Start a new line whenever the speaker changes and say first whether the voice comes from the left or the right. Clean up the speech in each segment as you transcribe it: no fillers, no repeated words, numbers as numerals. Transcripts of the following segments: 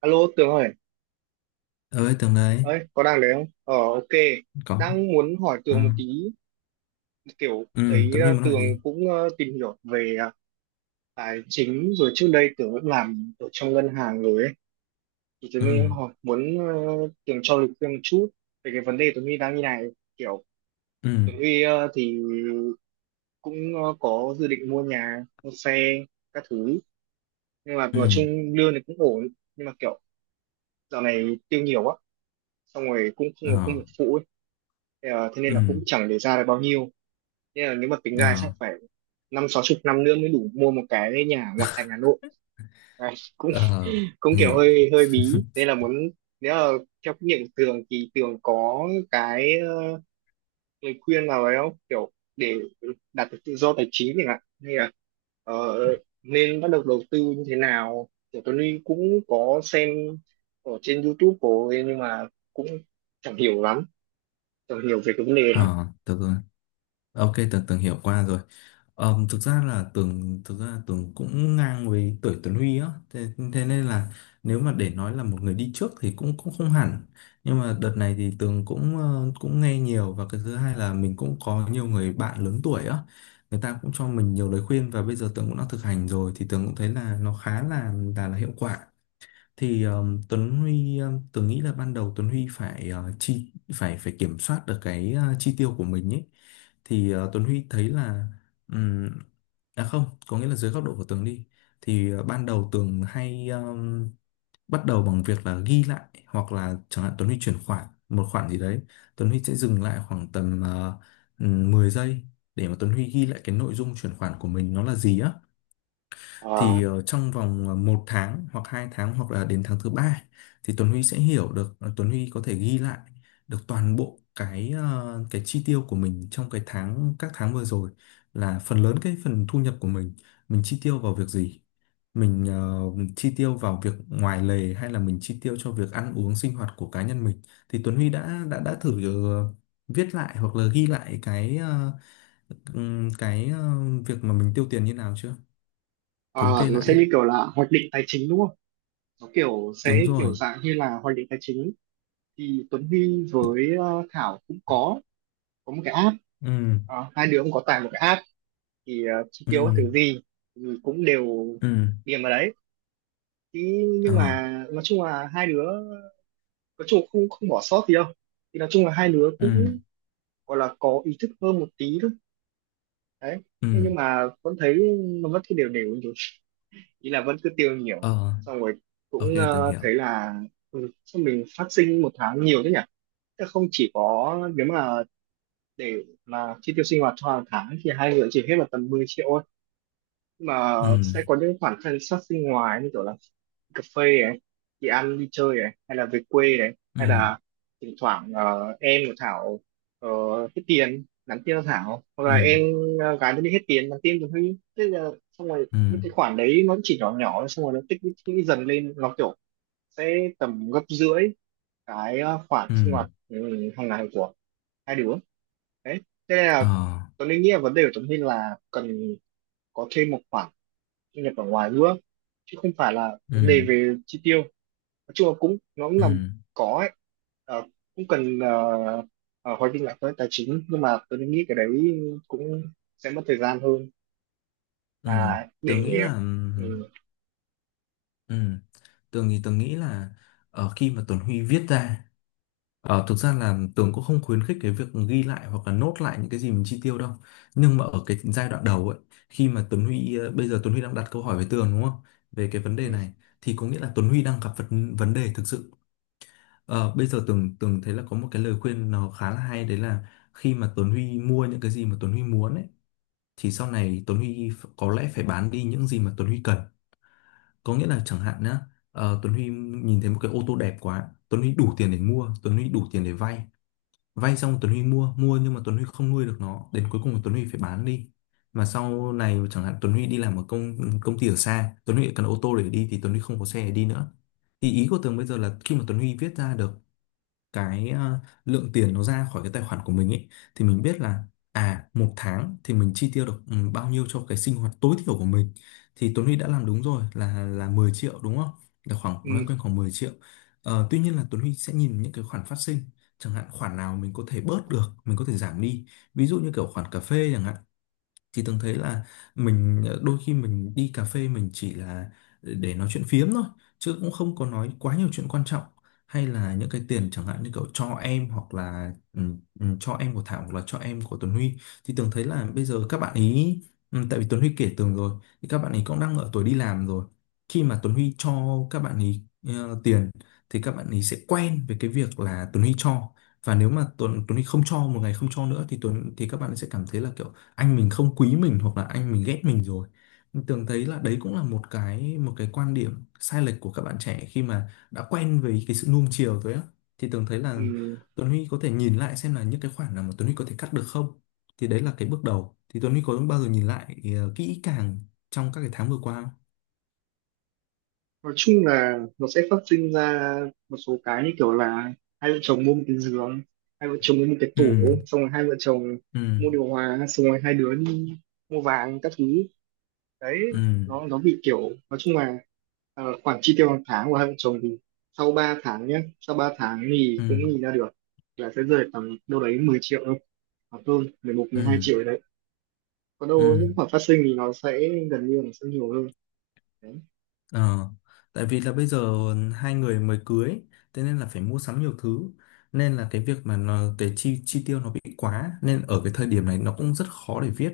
right: Alo Tường ơi,
left: Ơi, Tường đấy.
right: ơi có đang đấy không? Ờ, ok,
left: Có.
right: đang muốn hỏi
left: Ừ,
right: Tường một tí, kiểu
left: ừ.
right: thấy
left: Tuấn Huy muốn hỏi
right: Tường
left: gì?
right: cũng tìm hiểu về tài chính, rồi trước đây Tường cũng làm ở trong ngân hàng rồi ấy, thì Tường
left: Ừ.
right: mới hỏi muốn Tường cho lời khuyên một chút về cái vấn đề Tường Huy đang như này, kiểu
left: Ừ.
right: Tường Huy thì cũng có dự định mua nhà, mua xe, các thứ, nhưng mà nói
left: Ừ.
right: chung lương thì cũng ổn, nhưng mà kiểu dạo này tiêu nhiều quá, xong rồi cũng không có công
left: Ờ.
right: việc phụ ấy. Thế thế nên là
left: Ừ.
right: cũng chẳng để ra được bao nhiêu, nên là nếu mà tính
left: Ờ.
right: ra chắc phải 50, 60 năm nữa mới đủ mua một cái nhà ngoại thành Hà Nội. Đấy, cũng
left: Ờ.
right: cũng
left: Tường
right: kiểu
left: hiểu.
right: hơi hơi bí nên là muốn, nếu là theo kinh nghiệm của Tường thì Tường có cái lời khuyên nào đấy không, kiểu để đạt được tự do tài chính chẳng hạn, hay là ờ, nên bắt đầu đầu tư như thế nào, kiểu Tuấn Huy cũng có xem ở trên YouTube của ấy, nhưng mà cũng chẳng hiểu lắm, chẳng hiểu về cái vấn đề đó.
left: Ờ, được rồi. Ok, Tường Tường hiểu qua rồi. Thực ra Tường cũng ngang với tuổi Tuấn Huy á, thế, thế nên là nếu mà để nói là một người đi trước thì cũng cũng không hẳn. Nhưng mà đợt này thì Tường cũng nghe nhiều, và cái thứ hai là mình cũng có nhiều người bạn lớn tuổi á, người ta cũng cho mình nhiều lời khuyên và bây giờ Tường cũng đã thực hành rồi thì Tường cũng thấy là nó khá là hiệu quả. Thì Tuấn Huy, Tường nghĩ là ban đầu Tuấn Huy phải ờ, chi phải phải kiểm soát được cái chi tiêu của mình ấy. Thì Tuấn Huy thấy là ừm, à, không có nghĩa là dưới góc độ của Tường đi, thì ban đầu Tường hay bắt đầu bằng việc là ghi lại, hoặc là chẳng hạn Tuấn Huy chuyển khoản một khoản gì đấy Tuấn Huy sẽ dừng lại khoảng tầm 10 giây để mà Tuấn Huy ghi lại cái nội dung chuyển khoản của mình nó là gì á.
right: Ờ,
left: Thì trong vòng một tháng hoặc 2 tháng hoặc là đến tháng thứ ba thì Tuấn Huy sẽ hiểu được, Tuấn Huy có thể ghi lại được toàn bộ cái chi tiêu của mình trong cái tháng các tháng vừa rồi, là phần lớn cái phần thu nhập của mình chi tiêu vào việc gì, mình chi tiêu vào việc ngoài lề, hay là mình chi tiêu cho việc ăn uống sinh hoạt của cá nhân mình. Thì Tuấn Huy đã thử ờ, viết lại hoặc là ghi lại cái việc mà mình tiêu tiền như nào chưa, thống
right: ờ,
left: kê
right: nó sẽ
left: lại.
right: như kiểu là hoạch định tài chính đúng không, nó kiểu
left: Đúng
right: sẽ kiểu
left: rồi.
right: dạng như là hoạch định tài chính. Thì Tuấn Huy
left: Đ-
right: với Thảo cũng có một cái app.
left: Ừ.
right: Ờ, hai đứa cũng có tải một cái app, thì chi tiêu các
left: Ừ.
right: thứ gì thì cũng đều
left: Ừ.
right: điền vào đấy, thì
left: Ờ.
right: nhưng mà nói chung là hai đứa, nói chung là không không bỏ sót gì đâu, thì nói chung là hai đứa
left: Ừ.
right: cũng gọi là có ý thức hơn một tí thôi, đấy. Thế nhưng
left: Ừ.
right: mà vẫn thấy nó vẫn cứ đều đều như thế, ý là vẫn cứ tiêu nhiều,
left: Ờ.
right: xong rồi
left: Ok,
right: cũng
left: từng hiểu.
right: thấy là sao mình phát sinh một tháng nhiều thế nhỉ. Thế không chỉ có, nếu mà để mà chi tiêu sinh hoạt cho hàng tháng thì hai người chỉ hết vào tầm 10 triệu thôi. Nhưng mà
left: Ừ.
right: sẽ có những khoản thân sát sinh ngoài, như kiểu là cà phê này, đi ăn đi chơi này, hay là về quê này, hay
left: Ừ.
right: là thỉnh thoảng em của Thảo ờ, hết tiền nhắn tin cho Thảo, hoặc
left: Ừ.
right: là em gái nó đi hết tiền nhắn tin cho Huy, thế là xong rồi
left: Ừ.
right: những cái khoản đấy nó chỉ nhỏ nhỏ, xong rồi nó tích lũy dần lên, nó kiểu sẽ tầm gấp rưỡi cái khoản sinh
left: Ừ.
right: hoạt hàng ngày của hai đứa, đấy. Thế nên
left: Ờ.
right: là tôi Linh nghĩ là vấn đề của Tuấn Linh là cần có thêm một khoản thu nhập ở ngoài nữa, chứ không phải là vấn đề
left: Ừ.
right: về chi tiêu, nói chung là cũng nó cũng
left: Ừ.
right: làm có ấy. Ờ, cũng cần hoạch định lại với tài chính, nhưng mà tôi nghĩ cái đấy cũng sẽ mất thời gian hơn
left: Ừ.
right: là
left: Tường nghĩ
right: để.
left: là,
right: Ừ.
left: ừ, Tường thì tường nghĩ là khi mà Tuấn Huy viết ra. Ờ, thực ra là Tường cũng không khuyến khích cái việc ghi lại hoặc là nốt lại những cái gì mình chi tiêu đâu, nhưng mà ở cái giai đoạn đầu ấy, khi mà Tuấn Huy bây giờ Tuấn Huy đang đặt câu hỏi với Tường, đúng không, về cái vấn
right: Ừ.
left: đề này, thì có nghĩa là Tuấn Huy đang gặp vấn vấn đề thực sự. Ờ, bây giờ Tường Tường thấy là có một cái lời khuyên nó khá là hay, đấy là khi mà Tuấn Huy mua những cái gì mà Tuấn Huy muốn ấy, thì sau này Tuấn Huy có lẽ phải bán đi những gì mà Tuấn Huy cần. Có nghĩa là chẳng hạn nhá, Tuấn Huy nhìn thấy một cái ô tô đẹp quá, Tuấn Huy đủ tiền để mua, Tuấn Huy đủ tiền để vay, vay xong Tuấn Huy mua mua, nhưng mà Tuấn Huy không nuôi được nó, đến cuối cùng là Tuấn Huy phải bán đi. Mà sau này chẳng hạn Tuấn Huy đi làm ở công công ty ở xa, Tuấn Huy cần ô tô để đi thì Tuấn Huy không có xe để đi nữa. Thì ý của Tường bây giờ là khi mà Tuấn Huy viết ra được cái lượng tiền nó ra khỏi cái tài khoản của mình ấy, thì mình biết là à, một tháng thì mình chi tiêu được bao nhiêu cho cái sinh hoạt tối thiểu của mình. Thì Tuấn Huy đã làm đúng rồi, là 10 triệu đúng không, là khoảng
right: Ừ.
left: loanh quanh khoảng 10 triệu. Ờ, tuy nhiên là Tuấn Huy sẽ nhìn những cái khoản phát sinh, chẳng hạn khoản nào mình có thể bớt được mình có thể giảm đi, ví dụ như kiểu khoản cà phê chẳng hạn. Thì Tường thấy là mình đôi khi mình đi cà phê mình chỉ là để nói chuyện phiếm thôi, chứ cũng không có nói quá nhiều chuyện quan trọng. Hay là những cái tiền chẳng hạn như kiểu cho em, hoặc là cho em của Thảo hoặc là cho em của Tuấn Huy. Thì Tường thấy là bây giờ các bạn ý, tại vì Tuấn Huy kể Tường rồi, thì các bạn ý cũng đang ở tuổi đi làm rồi. Khi mà Tuấn Huy cho các bạn ý tiền, thì các bạn ý sẽ quen với cái việc là Tuấn Huy cho, và nếu mà Tuấn Tuấn Huy không cho, một ngày không cho nữa, thì Tuấn thì các bạn sẽ cảm thấy là kiểu anh mình không quý mình, hoặc là anh mình ghét mình rồi. Mình tưởng thấy là đấy cũng là một cái quan điểm sai lệch của các bạn trẻ khi mà đã quen với cái sự nuông chiều rồi á. Thì tưởng thấy là
right: Ừ.
left: Tuấn Huy có thể nhìn lại xem là những cái khoản nào mà Tuấn Huy có thể cắt được không, thì đấy là cái bước đầu. Thì Tuấn Huy có bao giờ nhìn lại kỹ càng trong các cái tháng vừa qua không?
right: Nói chung là nó sẽ phát sinh ra một số cái như kiểu là hai vợ chồng mua một cái giường, hai vợ chồng mua một cái tủ,
left: Ừ.
right: xong rồi hai vợ chồng
left: Ừ.
right: mua điều hòa, xong rồi hai đứa đi mua vàng các thứ, đấy.
left: Ừ.
right: Nó bị kiểu, nói chung là khoản chi tiêu hàng tháng của hai vợ chồng thì sau 3 tháng nhé, sau 3 tháng thì
left: Ừ.
right: cũng nhìn ra được là sẽ rơi tầm đâu đấy 10 triệu thôi, hoặc hơn mười một mười hai
left: Ừ.
right: triệu đấy. Còn đâu
left: Ừ.
right: những khoản phát sinh thì nó sẽ gần như là nó sẽ nhiều hơn, đấy.
left: Ờ, tại vì là bây giờ hai người mới cưới, thế nên là phải mua sắm nhiều thứ, nên là cái việc mà nó, cái chi chi tiêu nó bị quá, nên ở cái thời điểm này nó cũng rất khó để viết,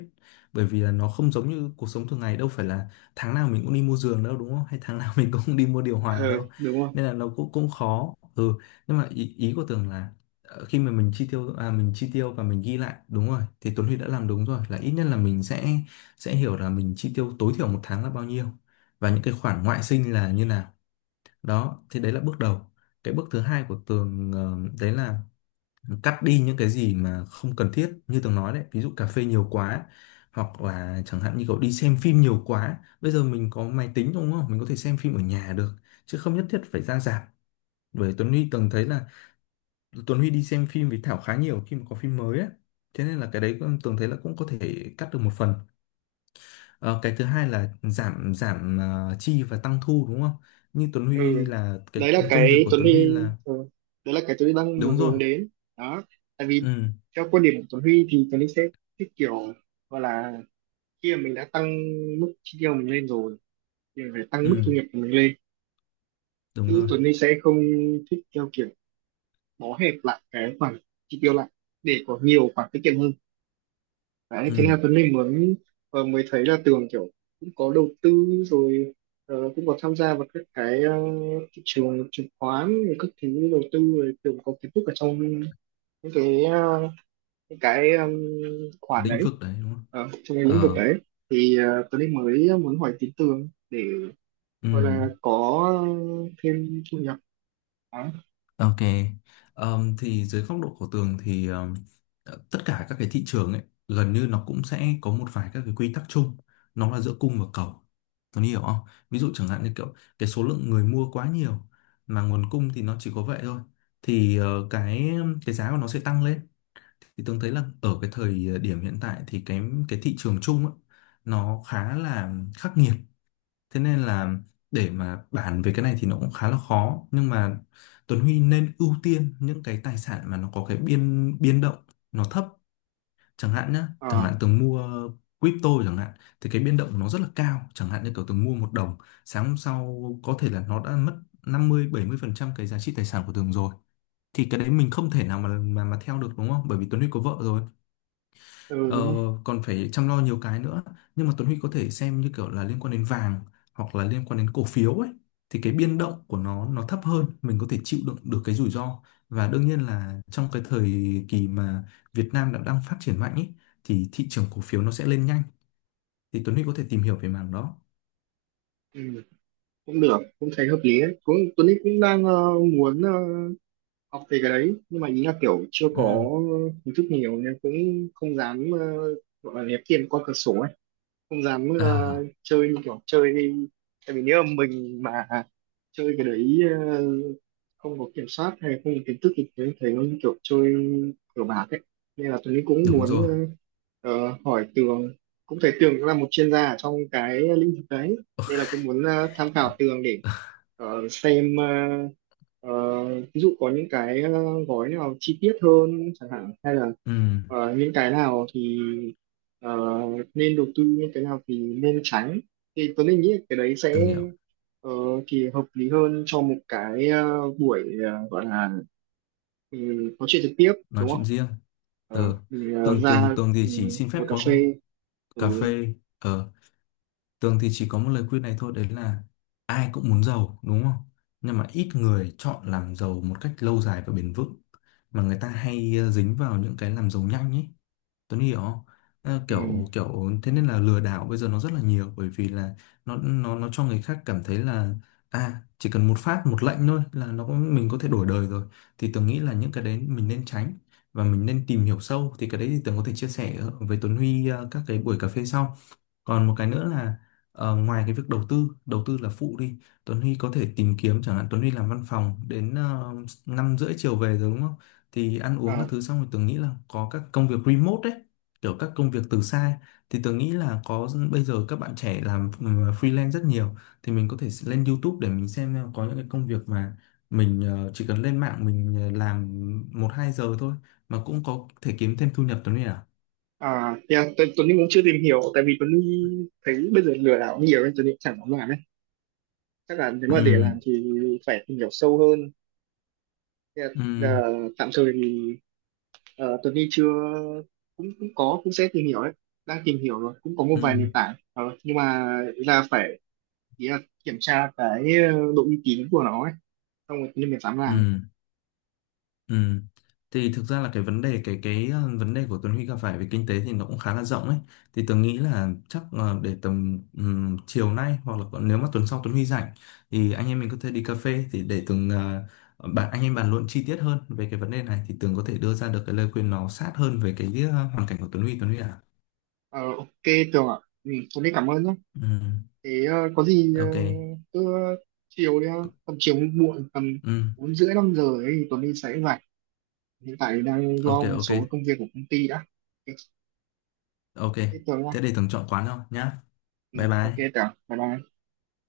left: bởi vì là nó không giống như cuộc sống thường ngày, đâu phải là tháng nào mình cũng đi mua giường đâu, đúng không, hay tháng nào mình cũng đi mua điều hòa
right: Ờ,
left: đâu,
right: đúng rồi.
left: nên là nó cũng cũng khó. Ừ, nhưng mà ý, ý của Tường là khi mà mình chi tiêu và mình ghi lại, đúng rồi thì Tuấn Huy đã làm đúng rồi, là ít nhất là mình sẽ hiểu là mình chi tiêu tối thiểu một tháng là bao nhiêu, và những cái khoản ngoại sinh là như nào. Đó thì đấy là bước đầu. Cái bước thứ hai của Tường đấy là cắt đi những cái gì mà không cần thiết, như Tường nói đấy, ví dụ cà phê nhiều quá, hoặc là chẳng hạn như cậu đi xem phim nhiều quá, bây giờ mình có máy tính đúng không, mình có thể xem phim ở nhà được, chứ không nhất thiết phải ra rạp. Bởi Tuấn Huy, Tường thấy là Tuấn Huy đi xem phim với Thảo khá nhiều khi mà có phim mới á, thế nên là cái đấy Tường thấy là cũng có thể cắt được một phần. Ờ, cái thứ hai là giảm giảm ờ, chi và tăng thu đúng không? Như Tuấn Huy
right: Ừ,
left: là
right: đấy
left: cái
right: là
left: công việc
right: cái
left: của
right: Tuấn
left: Tuấn Huy
right: Huy.
left: là
right: Ừ, đấy là cái Tuấn Huy đang muốn
left: đúng rồi.
right: hướng đến, đó. Tại vì
left: Ừ.
right: theo quan điểm của Tuấn Huy thì Tuấn Huy sẽ thích kiểu gọi là, khi mà mình đã tăng mức chi tiêu mình lên rồi thì mình phải tăng
left: Ừ,
right: mức thu nhập của mình lên,
left: đúng
right: chứ
left: rồi.
right: Tuấn Huy sẽ không thích theo kiểu bó hẹp lại cái khoản chi tiêu lại để có nhiều khoản tiết kiệm hơn. Đấy, thế
left: Ừ,
right: là Tuấn Linh mới mới thấy là Tường kiểu cũng có đầu tư rồi, cũng có tham gia vào các cái thị trường chứng khoán rồi các thứ đầu tư rồi, Tường có kiến thức ở trong những cái những cái khoản
left: lĩnh
right: đấy,
left: vực đấy đúng không?
right: trong cái lĩnh vực
left: Ờ.
right: đấy, thì Tuấn Linh mới muốn hỏi tí Tường để
left: Ừ.
right: gọi là có thêm thu nhập, đó.
left: Ok, thì dưới góc độ của Tường thì tất cả các cái thị trường ấy gần như nó cũng sẽ có một vài các cái quy tắc chung, nó là giữa cung và cầu. Tường hiểu không? Ví dụ chẳng hạn như kiểu cái số lượng người mua quá nhiều, mà nguồn cung thì nó chỉ có vậy thôi, thì cái giá của nó sẽ tăng lên. Thì Tường thấy là ở cái thời điểm hiện tại thì cái thị trường chung ấy, nó khá là khắc nghiệt. Thế nên là để mà bàn về cái này thì nó cũng khá là khó, nhưng mà Tuấn Huy nên ưu tiên những cái tài sản mà nó có cái biên biên động nó thấp. Chẳng hạn nhá, chẳng
right: Ờ.
left: hạn Tường mua crypto chẳng hạn, thì cái biên động của nó rất là cao, chẳng hạn như kiểu Tường mua một đồng, sáng hôm sau có thể là nó đã mất 50-70% cái giá trị tài sản của Tường rồi. Thì cái đấy mình không thể nào mà mà theo được đúng không, bởi vì Tuấn Huy có vợ rồi.
right: Ừ,
left: Ờ,
right: đúng không?
left: còn phải chăm lo nhiều cái nữa. Nhưng mà Tuấn Huy có thể xem như kiểu là liên quan đến vàng, hoặc là liên quan đến cổ phiếu ấy, thì cái biên động của nó thấp hơn, mình có thể chịu đựng được cái rủi ro. Và đương nhiên là trong cái thời kỳ mà Việt Nam đã đang phát triển mạnh ấy, thì thị trường cổ phiếu nó sẽ lên nhanh, thì Tuấn Huy có thể tìm hiểu về mảng đó.
right: Ừ, cũng được, cũng thấy hợp lý đấy, cũng Tuấn Linh cũng đang muốn học về cái đấy, nhưng mà ý là kiểu chưa
left: Ừ.
right: có kiến thức nhiều nên cũng không dám gọi là ném tiền qua cửa sổ ấy, không dám
left: À.
right: chơi như kiểu chơi đi. Tại vì nếu mà mình mà chơi cái đấy, ờ, không có kiểm soát hay là không có kiến thức thì thấy thấy nó như kiểu chơi cờ bạc ấy, nên là Tuấn cũng
left: Đúng
right: muốn
left: rồi.
right: hỏi Tường, cũng thấy Tường cũng là một chuyên gia ở trong cái lĩnh vực đấy, nên là cũng muốn tham khảo Tường để xem, ờ, ví dụ có những cái gói nào chi tiết hơn chẳng hạn, hay là
left: Ừ.
right: những cái nào thì ờ, nên đầu tư, những cái nào thì nên tránh, thì Tuấn Linh nghĩ là cái đấy
left: Tường
right: sẽ
left: hiểu.
right: ờ, thì hợp lý hơn cho một cái buổi gọi là ừ, nói chuyện trực tiếp,
left: Nói
right: đúng
left: chuyện
right: không?
left: riêng.
right: Ờ,
left: Ừ.
right: mình
left: Tường Tường
right: ra
left: Tường thì
right: ừ,
left: chỉ xin
right: ngồi
left: phép
right: cà
left: có
right: phê
left: cà
right: rồi.
left: phê. Ờ, Tường thì chỉ có một lời khuyên này thôi, đấy là ai cũng muốn giàu, đúng không? Nhưng mà ít người chọn làm giàu một cách lâu dài và bền vững. Mà người ta hay dính vào những cái làm giàu nhanh ấy. Tuấn hiểu không? Ờ, kiểu
right: Ừ.
left: kiểu thế nên là lừa đảo bây giờ nó rất là nhiều, bởi vì là nó cho người khác cảm thấy là à, chỉ cần một phát một lệnh thôi là mình có thể đổi đời rồi. Thì Tường nghĩ là những cái đấy mình nên tránh, và mình nên tìm hiểu sâu, thì cái đấy thì Tường có thể chia sẻ với Tuấn Huy các cái buổi cà phê sau. Còn một cái nữa là ngoài cái việc đầu tư, đầu tư là phụ đi, Tuấn Huy có thể tìm kiếm, chẳng hạn Tuấn Huy làm văn phòng đến 5:30 chiều về rồi đúng không, thì ăn uống các
right: À,
left: thứ xong rồi, Tường nghĩ là có các công việc remote đấy, kiểu các công việc từ xa. Thì Tường nghĩ là có, bây giờ các bạn trẻ làm freelance rất nhiều. Thì mình có thể lên YouTube để mình xem là có những cái công việc mà mình chỉ cần lên mạng mình làm 1-2 giờ thôi mà cũng có thể kiếm thêm thu nhập, Tuấn Huy à.
right: à yeah, Tuấn Tuấn Linh cũng chưa tìm hiểu, tại vì Tuấn Linh thấy bây giờ lừa đảo nhiều nên Tuấn Linh chẳng dám làm ấy, chắc là nếu mà để
left: Ừ.
right: làm thì phải tìm hiểu sâu hơn. Thế
left: Ừ.
right: là, ờ, tạm thời thì, Tuấn Huy chưa, cũng cũng có, cũng sẽ tìm hiểu đấy, đang tìm hiểu rồi, cũng có một
left: Ừ.
right: vài nền tảng. Ờ, nhưng mà ý là phải, ý là kiểm tra cái độ uy tín của nó ấy, xong rồi Tuấn Huy mới dám
left: Ừ.
right: làm.
left: Ừ. Thì thực ra là cái vấn đề vấn đề của Tuấn Huy gặp phải về kinh tế thì nó cũng khá là rộng ấy. Thì Tường nghĩ là chắc để tầm chiều nay, hoặc là còn nếu mà tuần sau Tuấn Huy rảnh, thì anh em mình có thể đi cà phê, thì để Tường ờ, bạn anh em bàn luận chi tiết hơn về cái vấn đề này, thì Tường có thể đưa ra được cái lời khuyên nó sát hơn về cái hoàn cảnh của Tuấn Huy à.
right: Ờ, ok Tường ạ. Ừ, Tuấn Huy cảm ơn nhé,
left: Ừ.
right: thế có gì
left: Ok.
right: cứ chiều đi ha, tầm chiều muộn tầm
left: Ừ.
right: 4 rưỡi 5 giờ ấy thì Tuấn Huy sẽ rảnh, hiện tại đang
left: Ok,
right: lo một số
left: ok.
right: công việc của công ty đã, ok.
left: Ok.
right: Thế Tường nha.
left: Thế để Tường chọn quán thôi nhá.
right: Ừ,
left: Bye
right: ok
left: bye.
right: Tường bye bye.